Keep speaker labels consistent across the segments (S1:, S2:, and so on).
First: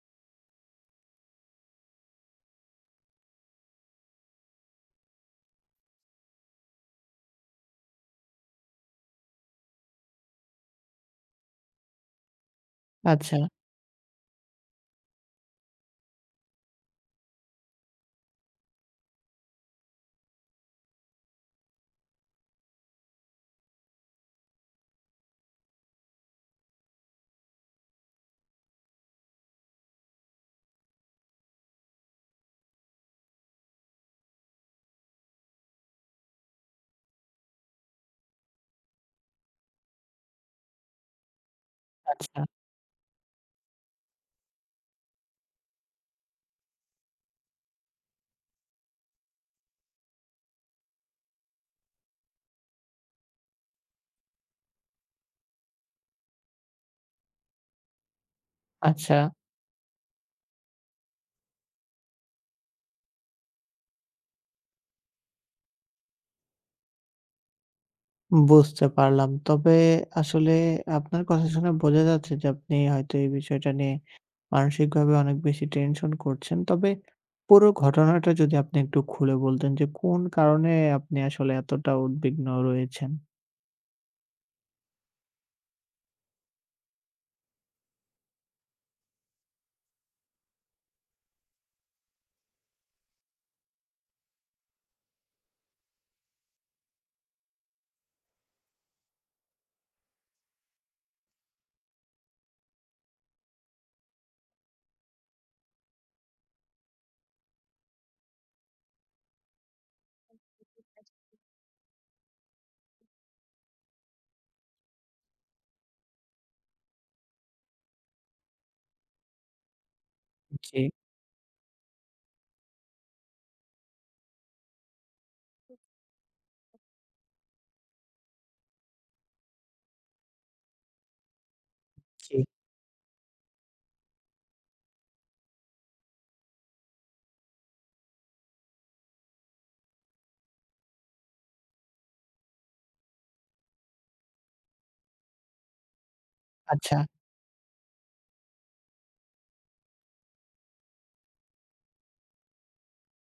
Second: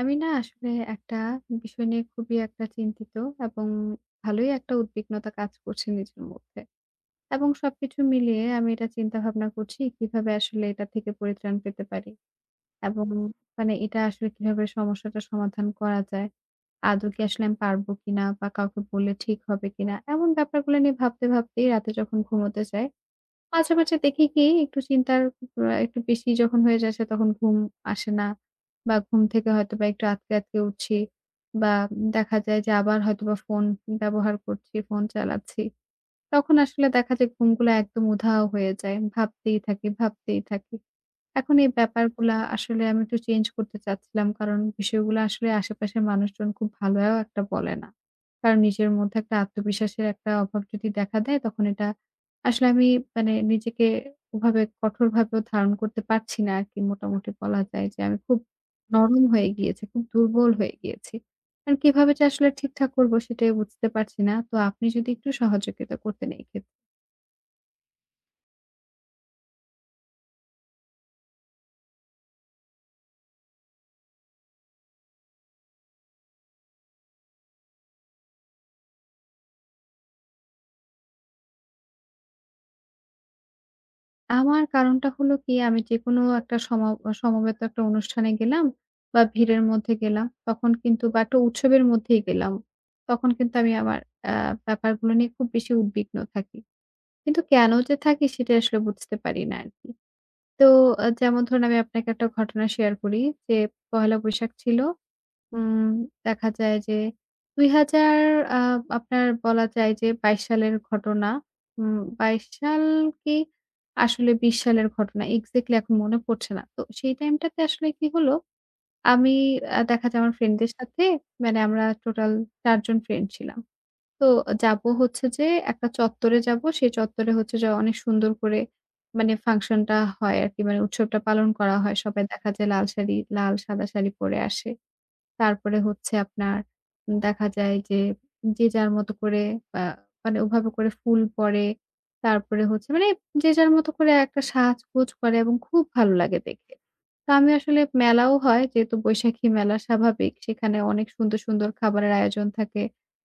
S1: আমি না আসলে একটা বিষয় নিয়ে খুবই একটা চিন্তিত এবং ভালোই একটা উদ্বিগ্নতা কাজ করছে নিজের মধ্যে। এবং সবকিছু মিলিয়ে আমি এটা চিন্তা ভাবনা করছি কিভাবে আসলে এটা থেকে পরিত্রাণ পেতে পারি। এবং
S2: আচ্ছা,
S1: মানে এটা আসলে কিভাবে সমস্যাটা সমাধান করা যায়। আদৌ কি আসলে আমি পারবো কিনা বা কাউকে বললে ঠিক হবে কিনা। এমন ব্যাপারগুলো নিয়ে ভাবতে, ভাবতেই রাতে যখন ঘুমোতে যাই, মাঝে, মাঝে দেখি কি একটু চিন্তার একটু বেশি যখন হয়ে যাচ্ছে, তখন ঘুম আসে না বা ঘুম থেকে হয়তোবা একটু আঁতকে, আঁতকে উঠছি বা দেখা যায় যে আবার হয়তোবা ফোন ব্যবহার করছি, ফোন চালাচ্ছি। তখন আসলে দেখা যায় ঘুমগুলো একদম উধাও হয়ে যায়। ভাবতেই থাকি, ভাবতেই থাকি। এখন এই ব্যাপারগুলা
S2: আচ্ছা,
S1: আসলে আমি একটু চেঞ্জ করতে চাচ্ছিলাম। কারণ বিষয়গুলো আসলে আশেপাশের মানুষজন খুব ভালোও একটা বলে না। কারণ নিজের মধ্যে একটা আত্মবিশ্বাসের একটা অভাব যদি দেখা দেয়, তখন এটা আসলে আমি মানে নিজেকে ওভাবে কঠোরভাবেও ধারণ করতে পারছি না আরকি। মোটামুটি বলা যায় যে আমি খুব
S2: আচ্ছা।
S1: নরম হয়ে গিয়েছি, খুব দুর্বল হয়ে গিয়েছি। আর কিভাবে যে আসলে ঠিকঠাক করব সেটাই বুঝতে পারছি না। তো আপনি যদি একটু সহযোগিতা করতেন এই ক্ষেত্রে।
S2: বুঝতে পারলাম। তবে আসলে আপনার কথা শুনে বোঝা যাচ্ছে যে আপনি হয়তো এই বিষয়টা নিয়ে মানসিকভাবে অনেক বেশি টেনশন করছেন। তবে পুরো ঘটনাটা যদি আপনি একটু খুলে বলতেন যে কোন কারণে আপনি আসলে এতটা উদ্বিগ্ন রয়েছেন?
S1: আমার কারণটা হলো কি, আমি যেকোনো একটা সমবেত একটা অনুষ্ঠানে গেলাম বা ভিড়ের মধ্যে গেলাম, তখন কিন্তু বা একটা উৎসবের মধ্যেই গেলাম। তখন কিন্তু আমি আমার আ ব্যাপারগুলো নিয়ে খুব বেশি উদ্বিগ্ন থাকি। কিন্তু কেন যে থাকি সেটা আসলে বুঝতে পারি না আরকি। তো যেমন ধরুন আমি আপনাকে একটা ঘটনা শেয়ার করি যে, পহেলা বৈশাখ ছিল। উম দেখা যায় যে ২০০০ আ আপনার বলা যায় যে ২২ সালের ঘটনা। ২২ সাল কি আসলে ২০ সালের ঘটনা এক্সাক্টলি এখন মনে পড়ছে না। তো সেই টাইমটাতে আসলে কি হলো, আমি দেখা যায় আমার ফ্রেন্ডদের
S2: জি,
S1: সাথে মানে আমরা টোটাল ৪ জন ফ্রেন্ড ছিলাম। তো যাবো হচ্ছে যে একটা চত্বরে যাবো। সেই চত্বরে হচ্ছে যে অনেক সুন্দর করে মানে ফাংশনটা হয় আরকি। মানে উৎসবটা পালন করা হয়। সবাই
S2: জি।
S1: দেখা যায় লাল শাড়ি, লাল সাদা শাড়ি পরে আসে। তারপরে হচ্ছে আপনার দেখা যায় যে, যে যার মতো করে আ মানে ওভাবে করে ফুল পড়ে। তারপরে হচ্ছে মানে যে যার মতো করে একটা সাজগোজ করে এবং খুব ভালো লাগে দেখে।
S2: আচ্ছা,
S1: তো আমি আসলে মেলাও হয় যেহেতু বৈশাখী মেলা স্বাভাবিক। সেখানে অনেক সুন্দর, সুন্দর খাবারের আয়োজন থাকে,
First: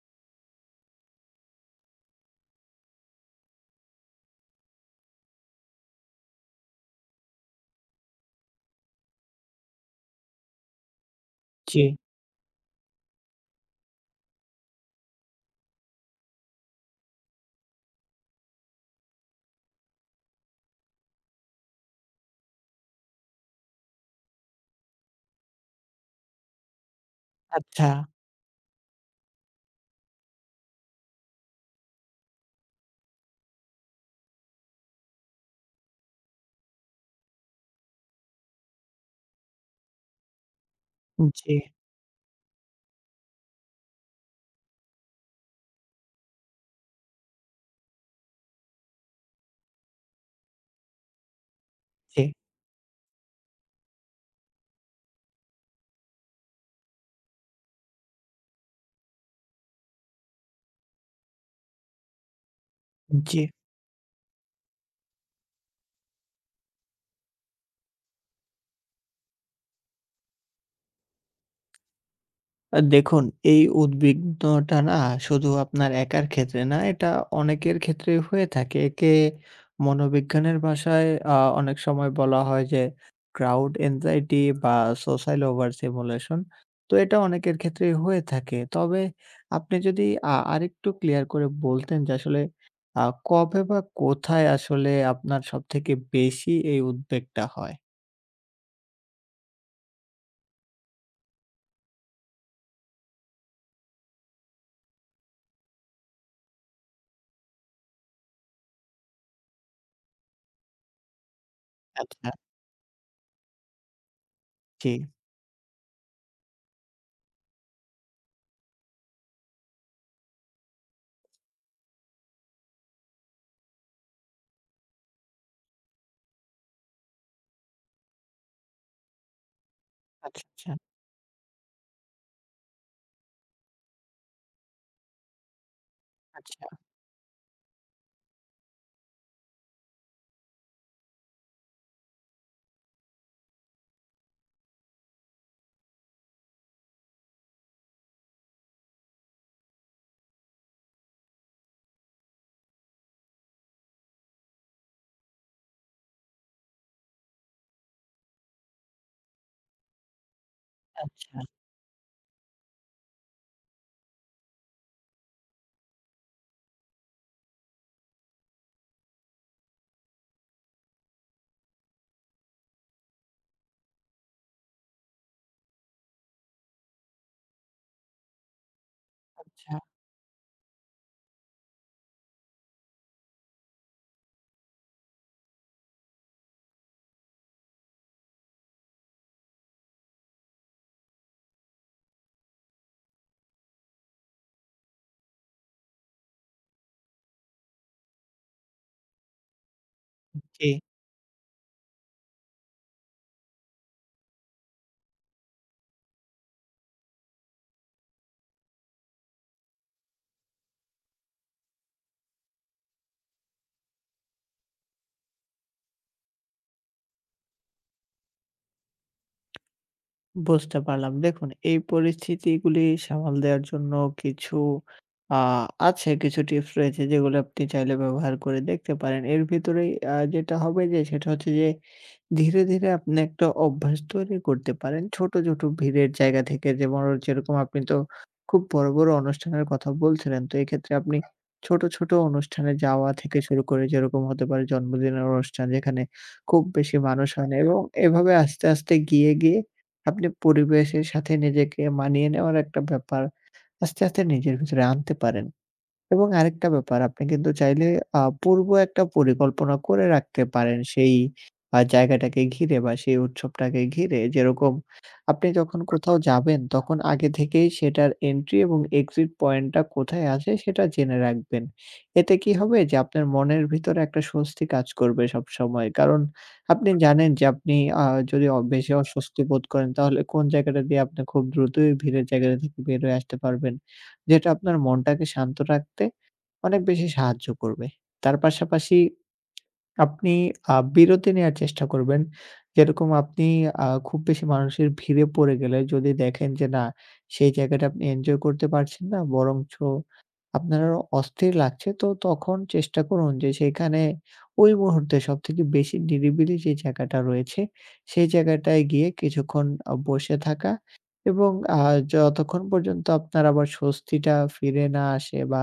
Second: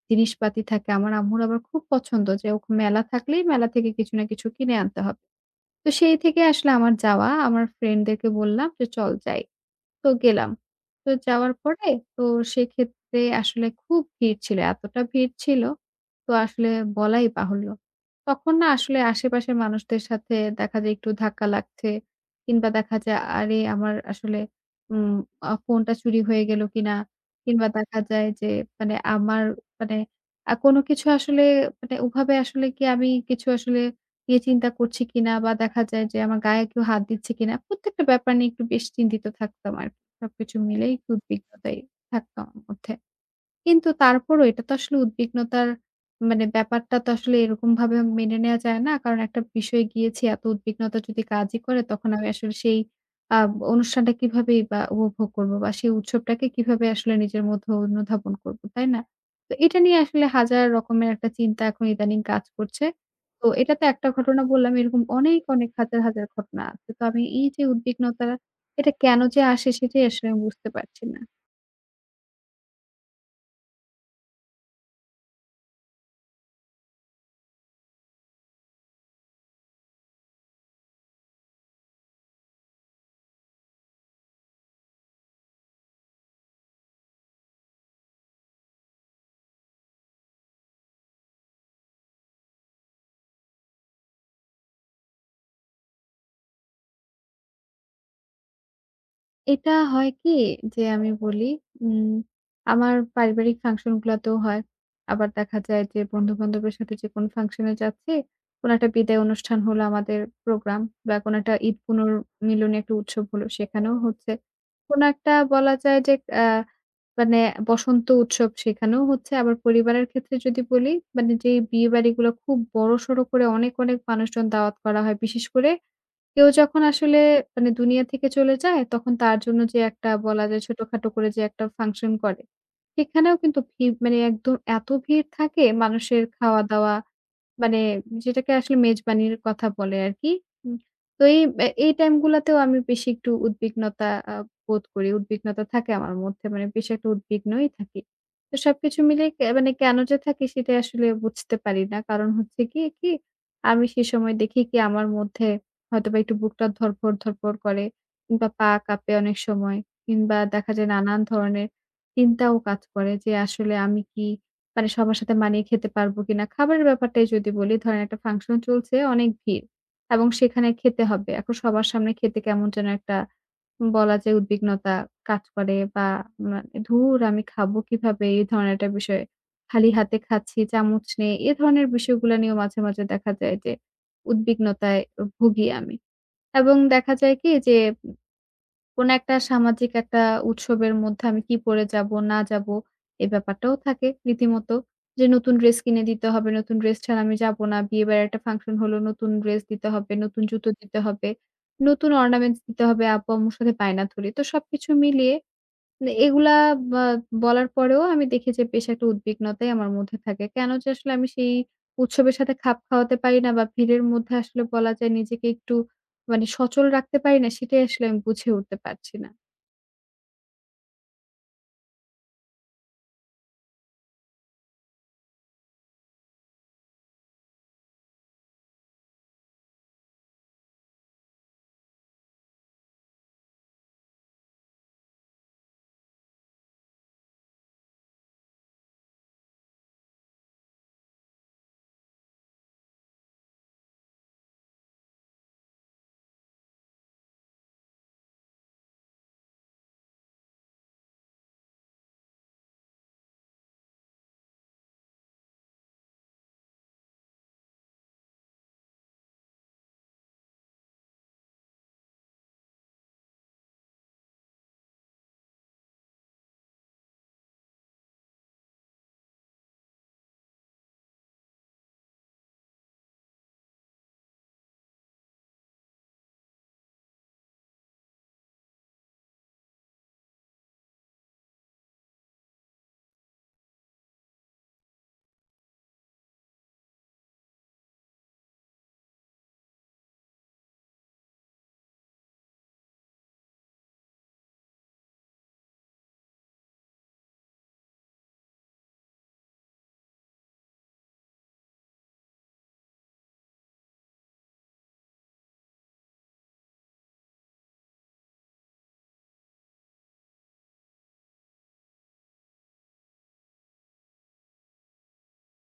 S1: জিনিসপাতি থাকে। আমার আম্মুর আবার খুব পছন্দ যে মেলা থাকলেই মেলা থেকে কিছু না কিছু কিনে আনতে হবে। তো সেই থেকে আসলে আমার যাওয়া। আমার ফ্রেন্ডদেরকে বললাম যে, "চল যাই।" তো গেলাম। তো যাওয়ার
S2: জি,
S1: পরে তো সেক্ষেত্রে আসলে খুব ভিড় ছিল। এতটা ভিড় ছিল তো আসলে বলাই বাহুল্য। তখন না আসলে আশেপাশের মানুষদের সাথে দেখা যায় একটু ধাক্কা লাগছে, কিংবা দেখা যায় আরে আমার আসলে উম ফোনটা চুরি হয়ে গেল কিনা? কিংবা
S2: আচ্ছা,
S1: দেখা যায় যে মানে আমার মানে কোনো কিছু আসলে মানে ওভাবে আসলে কি আমি কিছু আসলে নিয়ে চিন্তা করছি কিনা বা দেখা যায় যে আমার গায়ে কেউ হাত দিচ্ছে কিনা? প্রত্যেকটা ব্যাপার নিয়ে একটু বেশ চিন্তিত থাকতাম আর সবকিছু মিলেই একটু
S2: জি,
S1: উদ্বিগ্নতায় থাকতাম মধ্যে। কিন্তু তারপরও এটা তো আসলে উদ্বিগ্নতার মানে ব্যাপারটা তো আসলে এরকমভাবে মেনে নেয়া যায় না। কারণ একটা বিষয়ে গিয়েছি, এত উদ্বিগ্নতা যদি কাজই করে, তখন
S2: জি,
S1: আমি আসলে সেই আ অনুষ্ঠানটা কিভাবেই বা উপভোগ করব বা সেই উৎসবটাকে কিভাবে আসলে নিজের মধ্যে অনুধাবন করব, তাই না? তো এটা নিয়ে আসলে হাজার রকমের একটা চিন্তা এখন ইদানিং কাজ করছে।
S2: জি।
S1: তো এটা তো একটা ঘটনা বললাম, এরকম অনেক, অনেক হাজার, হাজার ঘটনা আছে। তো আমি এই যে উদ্বিগ্নতা এটা কেন যে আসে সেটাই আসলে আমি বুঝতে পারছি না।
S2: দেখুন, এই উদ্বিগ্নটা না শুধু আপনার একার ক্ষেত্রে না, এটা অনেকের ক্ষেত্রেই হয়ে থাকে। একে মনোবিজ্ঞানের ভাষায় অনেক সময় বলা হয় যে, ক্রাউড এনজাইটি বা সোশ্যাল ওভার সিমুলেশন। তো এটা অনেকের ক্ষেত্রেই হয়ে থাকে। তবে আপনি যদি আরেকটু ক্লিয়ার করে বলতেন যে আসলে আ কবে বা কোথায় আসলে আপনার সবথেকে বেশি এই উদ্বেগটা হয়?
S1: এটা হয় কি যে আমি বলি, উম আমার পারিবারিক ফাংশন গুলাতেও হয়। আবার দেখা যায় যে বন্ধু-বান্ধবের সাথে যেকোনো ফাংশনে যাচ্ছি, কোনো একটা বিদায় অনুষ্ঠান হলো আমাদের প্রোগ্রাম বা কোনো একটা ঈদ
S2: আচ্ছা,
S1: পুনর্মিলনী একটা উৎসব হলো সেখানেও হচ্ছে।
S2: জি।
S1: কোনো একটা বলা যায় যে আ মানে বসন্ত উৎসব সেখানেও হচ্ছে। আবার পরিবারের ক্ষেত্রে যদি বলি, মানে যে বিয়ে বাড়িগুলো খুব বড়সড় করে অনেক, অনেক মানুষজন দাওয়াত করা হয়। বিশেষ করে কেউ যখন আসলে মানে দুনিয়া থেকে চলে যায়, তখন তার জন্য যে একটা
S2: আচ্ছা,
S1: বলা যায়
S2: আচ্ছা,
S1: ছোটখাটো করে যে একটা ফাংশন করে, সেখানেও কিন্তু ভিড় মানে একদম এত ভিড় থাকে মানুষের,
S2: আচ্ছা,
S1: খাওয়া-দাওয়া মানে যেটাকে আসলে মেজবানির কথা বলে আরকি। উম তো এই টাইম গুলাতেও আমি বেশি একটু উদ্বিগ্নতা বোধ করি। উদ্বিগ্নতা থাকে আমার মধ্যে। মানে বেশ একটা উদ্বিগ্নই থাকি। তো সবকিছু মিলিয়ে মানে কেন যে থাকি সেটাই আসলে বুঝতে পারি না। কারণ হচ্ছে গিয়ে কি, আমি সে সময় দেখি কি আমার মধ্যে হয়তোবা একটু বুকটা ধড়ফড়, ধড়ফড় করে, কিংবা পা কাঁপে অনেক সময়, কিংবা দেখা যায় নানান
S2: আচ্ছা,
S1: ধরনের চিন্তাও কাজ করে যে আসলে আমি কি মানে সবার সাথে মানিয়ে খেতে পারবো কিনা? খাবারের ব্যাপারটাই যদি বলি, ধরেন একটা ফাংশন চলছে, অনেক ভিড় এবং সেখানে খেতে হবে। এখন সবার সামনে খেতে কেমন যেন একটা বলা যায় উদ্বিগ্নতা কাজ করে বা মানে ধুর আমি খাবো কিভাবে? এই ধরনের একটা বিষয়।
S2: আচ্ছা,
S1: খালি হাতে খাচ্ছি, চামচ নেই। এ ধরনের বিষয়গুলা নিয়েও মাঝে, মাঝে দেখা যায় যে উদ্বিগ্নতায় ভুগি আমি। এবং দেখা যায় কি যে, কোন একটা সামাজিক একটা উৎসবের মধ্যে আমি কি পরে যাব, না যাব, এই ব্যাপারটাও থাকে রীতিমত। যে নতুন ড্রেস কিনে দিতে হবে, নতুন ড্রেস ছাড়া আমি যাব না। বিয়ে-বাড়ির একটা ফাংশন হলো, নতুন ড্রেস দিতে হবে, নতুন
S2: জি।
S1: জুতো দিতে হবে, নতুন অর্নামেন্টস দিতে হবে, আব্বু-আম্মুর সাথে বায়না ধরি। তো সবকিছু মিলিয়ে না এগুলা বা বলার পরেও আমি দেখি যে বেশ একটা উদ্বিগ্নতাই আমার মধ্যে থাকে। কেন যে আসলে আমি সেই উৎসবের সাথে খাপ খাওয়াতে পারি না বা ভিড়ের মধ্যে আসলে বলা যায় নিজেকে একটু মানে সচল রাখতে পারি না সেটাই আসলে আমি বুঝে উঠতে পারছি না।
S2: বুঝতে পারলাম। দেখুন, এই পরিস্থিতিগুলি সামাল দেওয়ার জন্য কিছু আ আছে, কিছু টিপস রয়েছে যেগুলো আপনি চাইলে ব্যবহার করে দেখতে পারেন। এর ভিতরেই যেটা হবে, যে সেটা হচ্ছে যে ধীরে, ধীরে আপনি একটা অভ্যাস তৈরি করতে পারেন। ছোট, ছোট ভিড়ের জায়গা থেকে, যেরকম আপনি তো খুব বড়, বড় অনুষ্ঠানের কথা বলছিলেন। তো এক্ষেত্রে আপনি ছোট, ছোট অনুষ্ঠানে যাওয়া থেকে শুরু করে, যেরকম হতে পারে জন্মদিনের অনুষ্ঠান, যেখানে খুব বেশি মানুষ হয় না, এবং এভাবে আস্তে, আস্তে গিয়ে, গিয়ে আপনি পরিবেশের সাথে নিজেকে মানিয়ে নেওয়ার একটা ব্যাপার আস্তে, আস্তে নিজের ভিতরে আনতে পারেন। এবং আরেকটা ব্যাপার, আপনি কিন্তু চাইলে পূর্ব একটা পরিকল্পনা করে রাখতে পারেন সেই জায়গাটাকে ঘিরে বা সেই উৎসবটাকে ঘিরে। যেরকম, আপনি যখন কোথাও যাবেন তখন আগে থেকেই সেটার এন্ট্রি এবং এক্সিট পয়েন্টটা কোথায় আছে সেটা জেনে রাখবেন। এতে কি হবে যে আপনার মনের ভিতরে একটা স্বস্তি কাজ করবে সবসময়। কারণ আপনি জানেন যে আপনি আ যদি বেশি অস্বস্তি বোধ করেন তাহলে কোন জায়গাটা দিয়ে আপনি খুব দ্রুতই ভিড়ের জায়গাটা থেকে বের হয়ে আসতে পারবেন। যেটা আপনার মনটাকে শান্ত রাখতে অনেক বেশি সাহায্য করবে। তার পাশাপাশি আপনি বিরতি নেয়ার চেষ্টা করবেন। যেরকম আপনি খুব বেশি মানুষের ভিড়ে পড়ে গেলে যদি দেখেন যে না, সেই জায়গাটা আপনি এনজয় করতে পারছেন না, বরঞ্চ আপনার অস্থির লাগছে, তো তখন চেষ্টা করুন যে সেখানে ওই মুহূর্তে সবথেকে বেশি নিরিবিলি যে জায়গাটা রয়েছে সেই জায়গাটায় গিয়ে কিছুক্ষণ বসে থাকা, এবং আ যতক্ষণ পর্যন্ত আপনার আবার স্বস্তিটা ফিরে না আসে বা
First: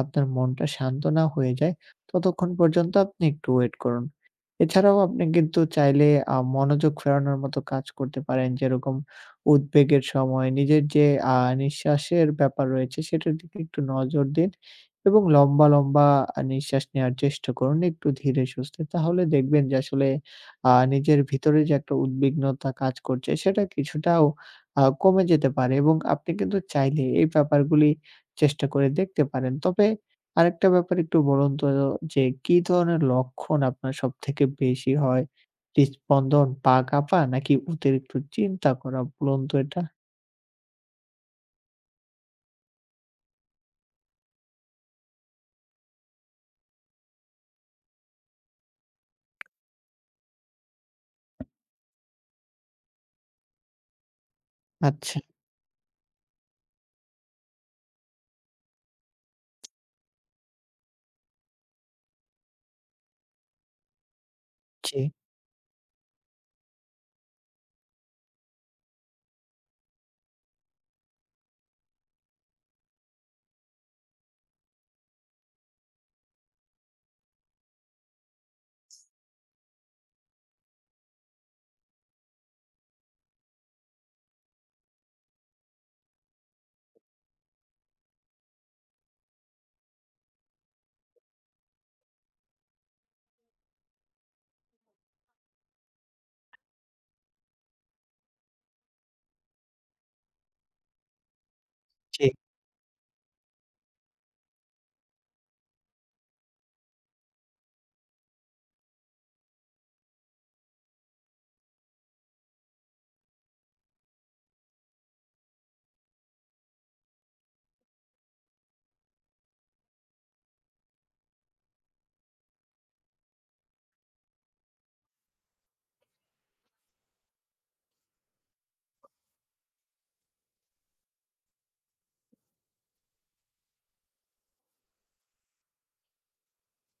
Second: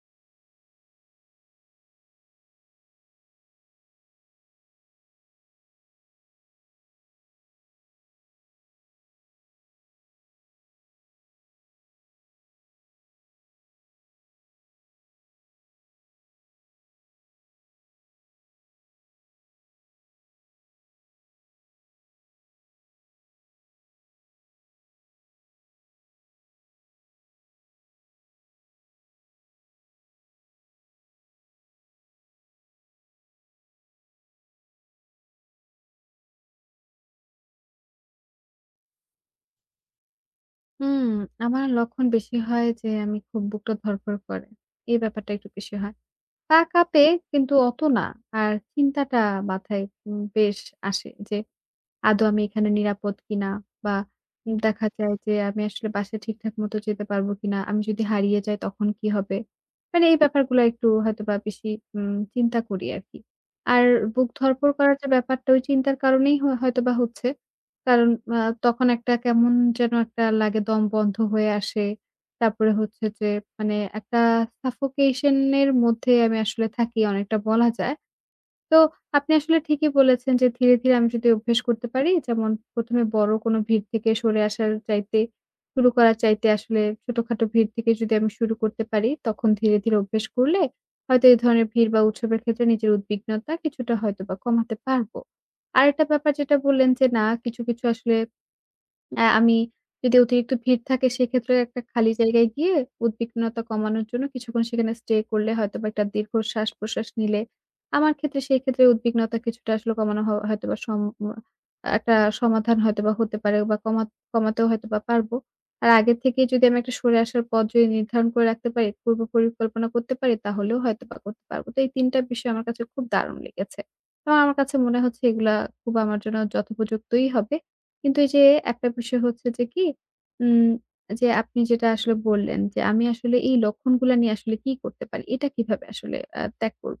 S2: আপনার মনটা শান্ত না হয়ে যায় ততক্ষণ পর্যন্ত আপনি একটু ওয়েট করুন। এছাড়াও আপনি কিন্তু চাইলে মনোযোগ ফেরানোর মতো কাজ করতে পারেন। যেরকম, উদ্বেগের সময় নিজের যে আ নিঃশ্বাসের ব্যাপার রয়েছে সেটার দিকে একটু নজর দিন এবং লম্বা, লম্বা নিঃশ্বাস নেওয়ার চেষ্টা করুন একটু ধীরে সুস্থে। তাহলে দেখবেন যে আসলে নিজের ভিতরে যে একটা উদ্বিগ্নতা কাজ করছে সেটা কিছুটাও কমে যেতে পারে, এবং আপনি কিন্তু চাইলে এই ব্যাপারগুলি চেষ্টা করে দেখতে পারেন। তবে আরেকটা ব্যাপার, একটু বলুন তো যে কি ধরনের লক্ষণ আপনার সবথেকে বেশি হয়? হৃদস্পন্দন, পা কাঁপা নাকি অতিরিক্ত চিন্তা করা, বলুন তো এটা?
S1: হুম, আমার লক্ষণ বেশি হয় যে, আমি খুব বুকটা ধড়ফড় করে। এই ব্যাপারটা একটু বেশি হয়। পা কাঁপে কিন্তু অত না। আর চিন্তাটা মাথায় বেশ আসে যে, আদৌ আমি এখানে নিরাপদ কিনা? বা দেখা যায়
S2: আচ্ছা।
S1: যে আমি আসলে বাসায় ঠিকঠাক মতো যেতে পারবো কিনা? আমি যদি হারিয়ে যাই তখন কি হবে? মানে এই ব্যাপারগুলো একটু হয়তোবা বেশি চিন্তা করি আরকি। আর বুক ধড়ফড় করার
S2: জি,
S1: যে ব্যাপারটা ওই চিন্তার কারণেই হয়তোবা হচ্ছে। কারণ আ তখন একটা কেমন যেন একটা লাগে, দম বন্ধ হয়ে আসে। তারপরে হচ্ছে যে মানে একটা suffocation এর মধ্যে আমি আসলে থাকি অনেকটা বলা যায়। তো আপনি আসলে ঠিকই বলেছেন যে ধীরে, ধীরে আমি যদি অভ্যাস করতে পারি, যেমন ১ম এ বড় কোনো ভিড় থেকে সরে আসার চাইতে শুরু করার চাইতে আসলে ছোটখাটো ভিড় থেকে যদি আমি শুরু করতে পারি, তখন ধীরে, ধীরে অভ্যাস করলে হয়তো এই ধরনের ভিড় বা উৎসবের ক্ষেত্রে নিজের উদ্বিগ্নতা কিছুটা হয়তোবা কমাতে পারবো। আরেকটা ব্যাপার যেটা বললেন যে না কিছু, কিছু আসলে আমি যদি অতিরিক্ত ভিড় থাকে, সেক্ষেত্রে একটা খালি
S2: জি।
S1: জায়গায় গিয়ে উদ্বিগ্নতা কমানোর জন্য কিছুক্ষণ সেখানে স্টে করলে, হয়তোবা একটা দীর্ঘ শ্বাস-প্রশ্বাস নিলে আমার ক্ষেত্রে সেই ক্ষেত্রে উদ্বিগ্নতা কিছুটা আসলে কমানো হয়তোবা একটা সমাধান হয়তোবা হতে পারে বা কমাতেও হয়তোবা পারবো। আর আগের থেকেই যদি আমি একটা সরে আসার পথ যদি নির্ধারণ করে রাখতে পারি, পূর্ব পরিকল্পনা করতে পারি, তাহলেও হয়তোবা করতে পারবো। তো এই ৩ টা বিষয় আমার কাছে খুব দারুণ লেগেছে। তো আমার কাছে মনে হচ্ছে এগুলা খুব আমার জন্য যথোপযুক্তই হবে। কিন্তু এই যে একটা বিষয় হচ্ছে যে কি, উম যে আপনি যেটা আসলে বললেন যে, আমি আসলে এই লক্ষণগুলা নিয়ে আসলে কি করতে পারি? এটা কিভাবে আসলে ত্যাগ করব?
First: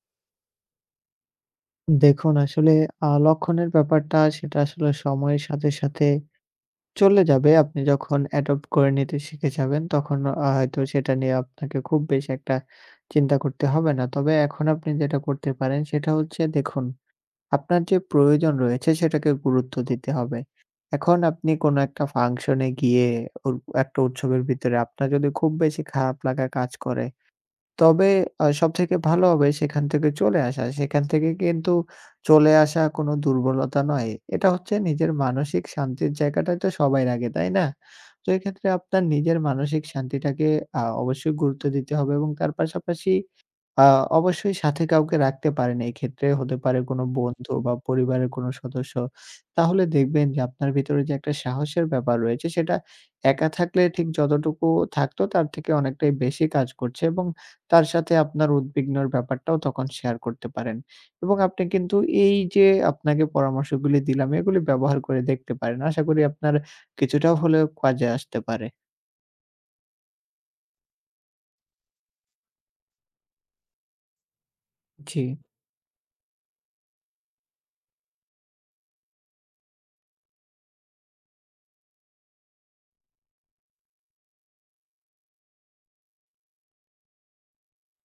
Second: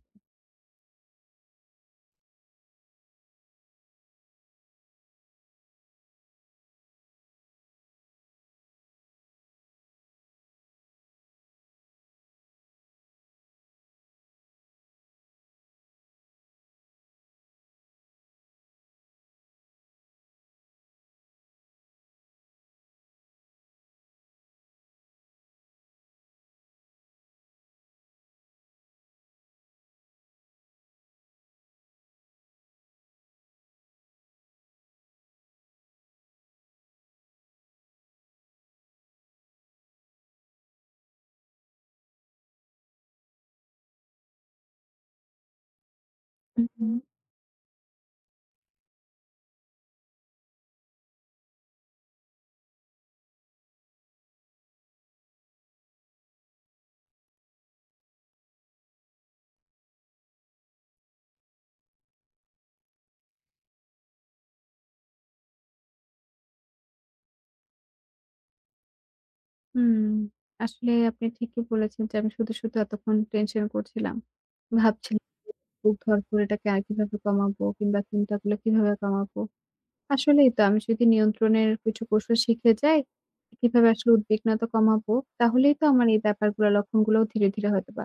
S2: দেখুন, আসলে লক্ষণের ব্যাপারটা, সেটা আসলে সময়ের সাথে, সাথে চলে যাবে। আপনি যখন অ্যাডপ্ট করে নিতে শিখে যাবেন তখন হয়তো সেটা নিয়ে আপনাকে খুব বেশি একটা চিন্তা করতে হবে না। তবে এখন আপনি যেটা করতে পারেন সেটা হচ্ছে, দেখুন, আপনার যে প্রয়োজন রয়েছে সেটাকে গুরুত্ব দিতে হবে। এখন আপনি কোনো একটা ফাংশনে গিয়ে, ওর একটা উৎসবের ভিতরে আপনার যদি খুব বেশি খারাপ লাগা কাজ করে, তবে সবথেকে ভালো হবে সেখান থেকে চলে আসা। সেখান থেকে কিন্তু চলে আসা কোনো দুর্বলতা নয়। এটা হচ্ছে নিজের মানসিক শান্তির জায়গাটাই তো সবার আগে, তাই না? তো এক্ষেত্রে আপনার নিজের মানসিক শান্তিটাকে অবশ্যই গুরুত্ব দিতে হবে, এবং তার পাশাপাশি আ অবশ্যই সাথে কাউকে রাখতে পারেন। এক্ষেত্রে হতে
S1: হুম,
S2: পারে
S1: হুম।
S2: কোনো বন্ধু বা পরিবারের কোনো সদস্য। তাহলে দেখবেন যে আপনার ভিতরে যে একটা সাহসের ব্যাপার রয়েছে সেটা একা থাকলে ঠিক যতটুকু থাকতো তার থেকে অনেকটাই বেশি কাজ করছে, এবং তার সাথে আপনার উদ্বিগ্নর ব্যাপারটাও তখন শেয়ার করতে পারেন। এবং আপনি কিন্তু এই যে আপনাকে পরামর্শগুলি দিলাম এগুলি ব্যবহার করে দেখতে পারেন। আশা করি আপনার কিছুটা হলেও কাজে আসতে পারে।
S1: হুম, আসলে আপনি ঠিকই বলেছেন যে, আমি শুধু, শুধু এতক্ষণ টেনশন করছিলাম।
S2: জি।
S1: ভাবছিলাম যে বুক ধড়ফড় এটাকে আর কিভাবে কমাবো কিংবা চিন্তাগুলো কিভাবে কমাবো? আসলেই তো আমি যদি নিয়ন্ত্রণের কিছু কৌশল শিখে যাই, কিভাবে আসলে উদ্বিগ্নতা কমাবো? তাহলেই তো আমার এই ব্যাপারগুলো লক্ষণগুলোও ধীরে, ধীরে হয়তোবা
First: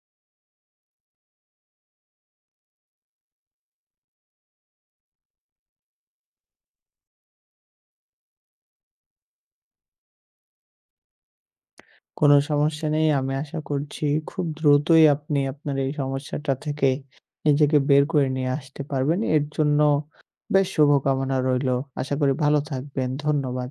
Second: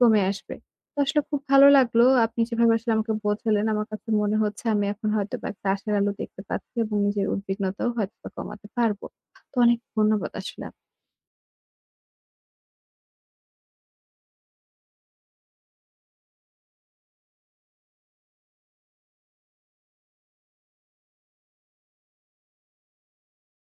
S1: কমে আসবে। তো আসলে খুব ভালো লাগলো। আপনি যেভাবে আসলে আমাকে বোঝালেন, আমার কাছে মনে হচ্ছে আমি এখন হয়তোবা একটা আশার আলো দেখতে পাচ্ছি এবং নিজের উদ্বিগ্নতাও হয়তোবা কমাতে পারব। তো অনেক ধন্যবাদ আসলে আপ
S2: কোনো সমস্যা নেই। আমি আশা করছি খুব দ্রুতই আপনি আপনার এই সমস্যাটা থেকে নিজেকে বের করে নিয়ে আসতে পারবেন। এর জন্য বেশ শুভকামনা রইলো। আশা করি ভালো থাকবেন। ধন্যবাদ।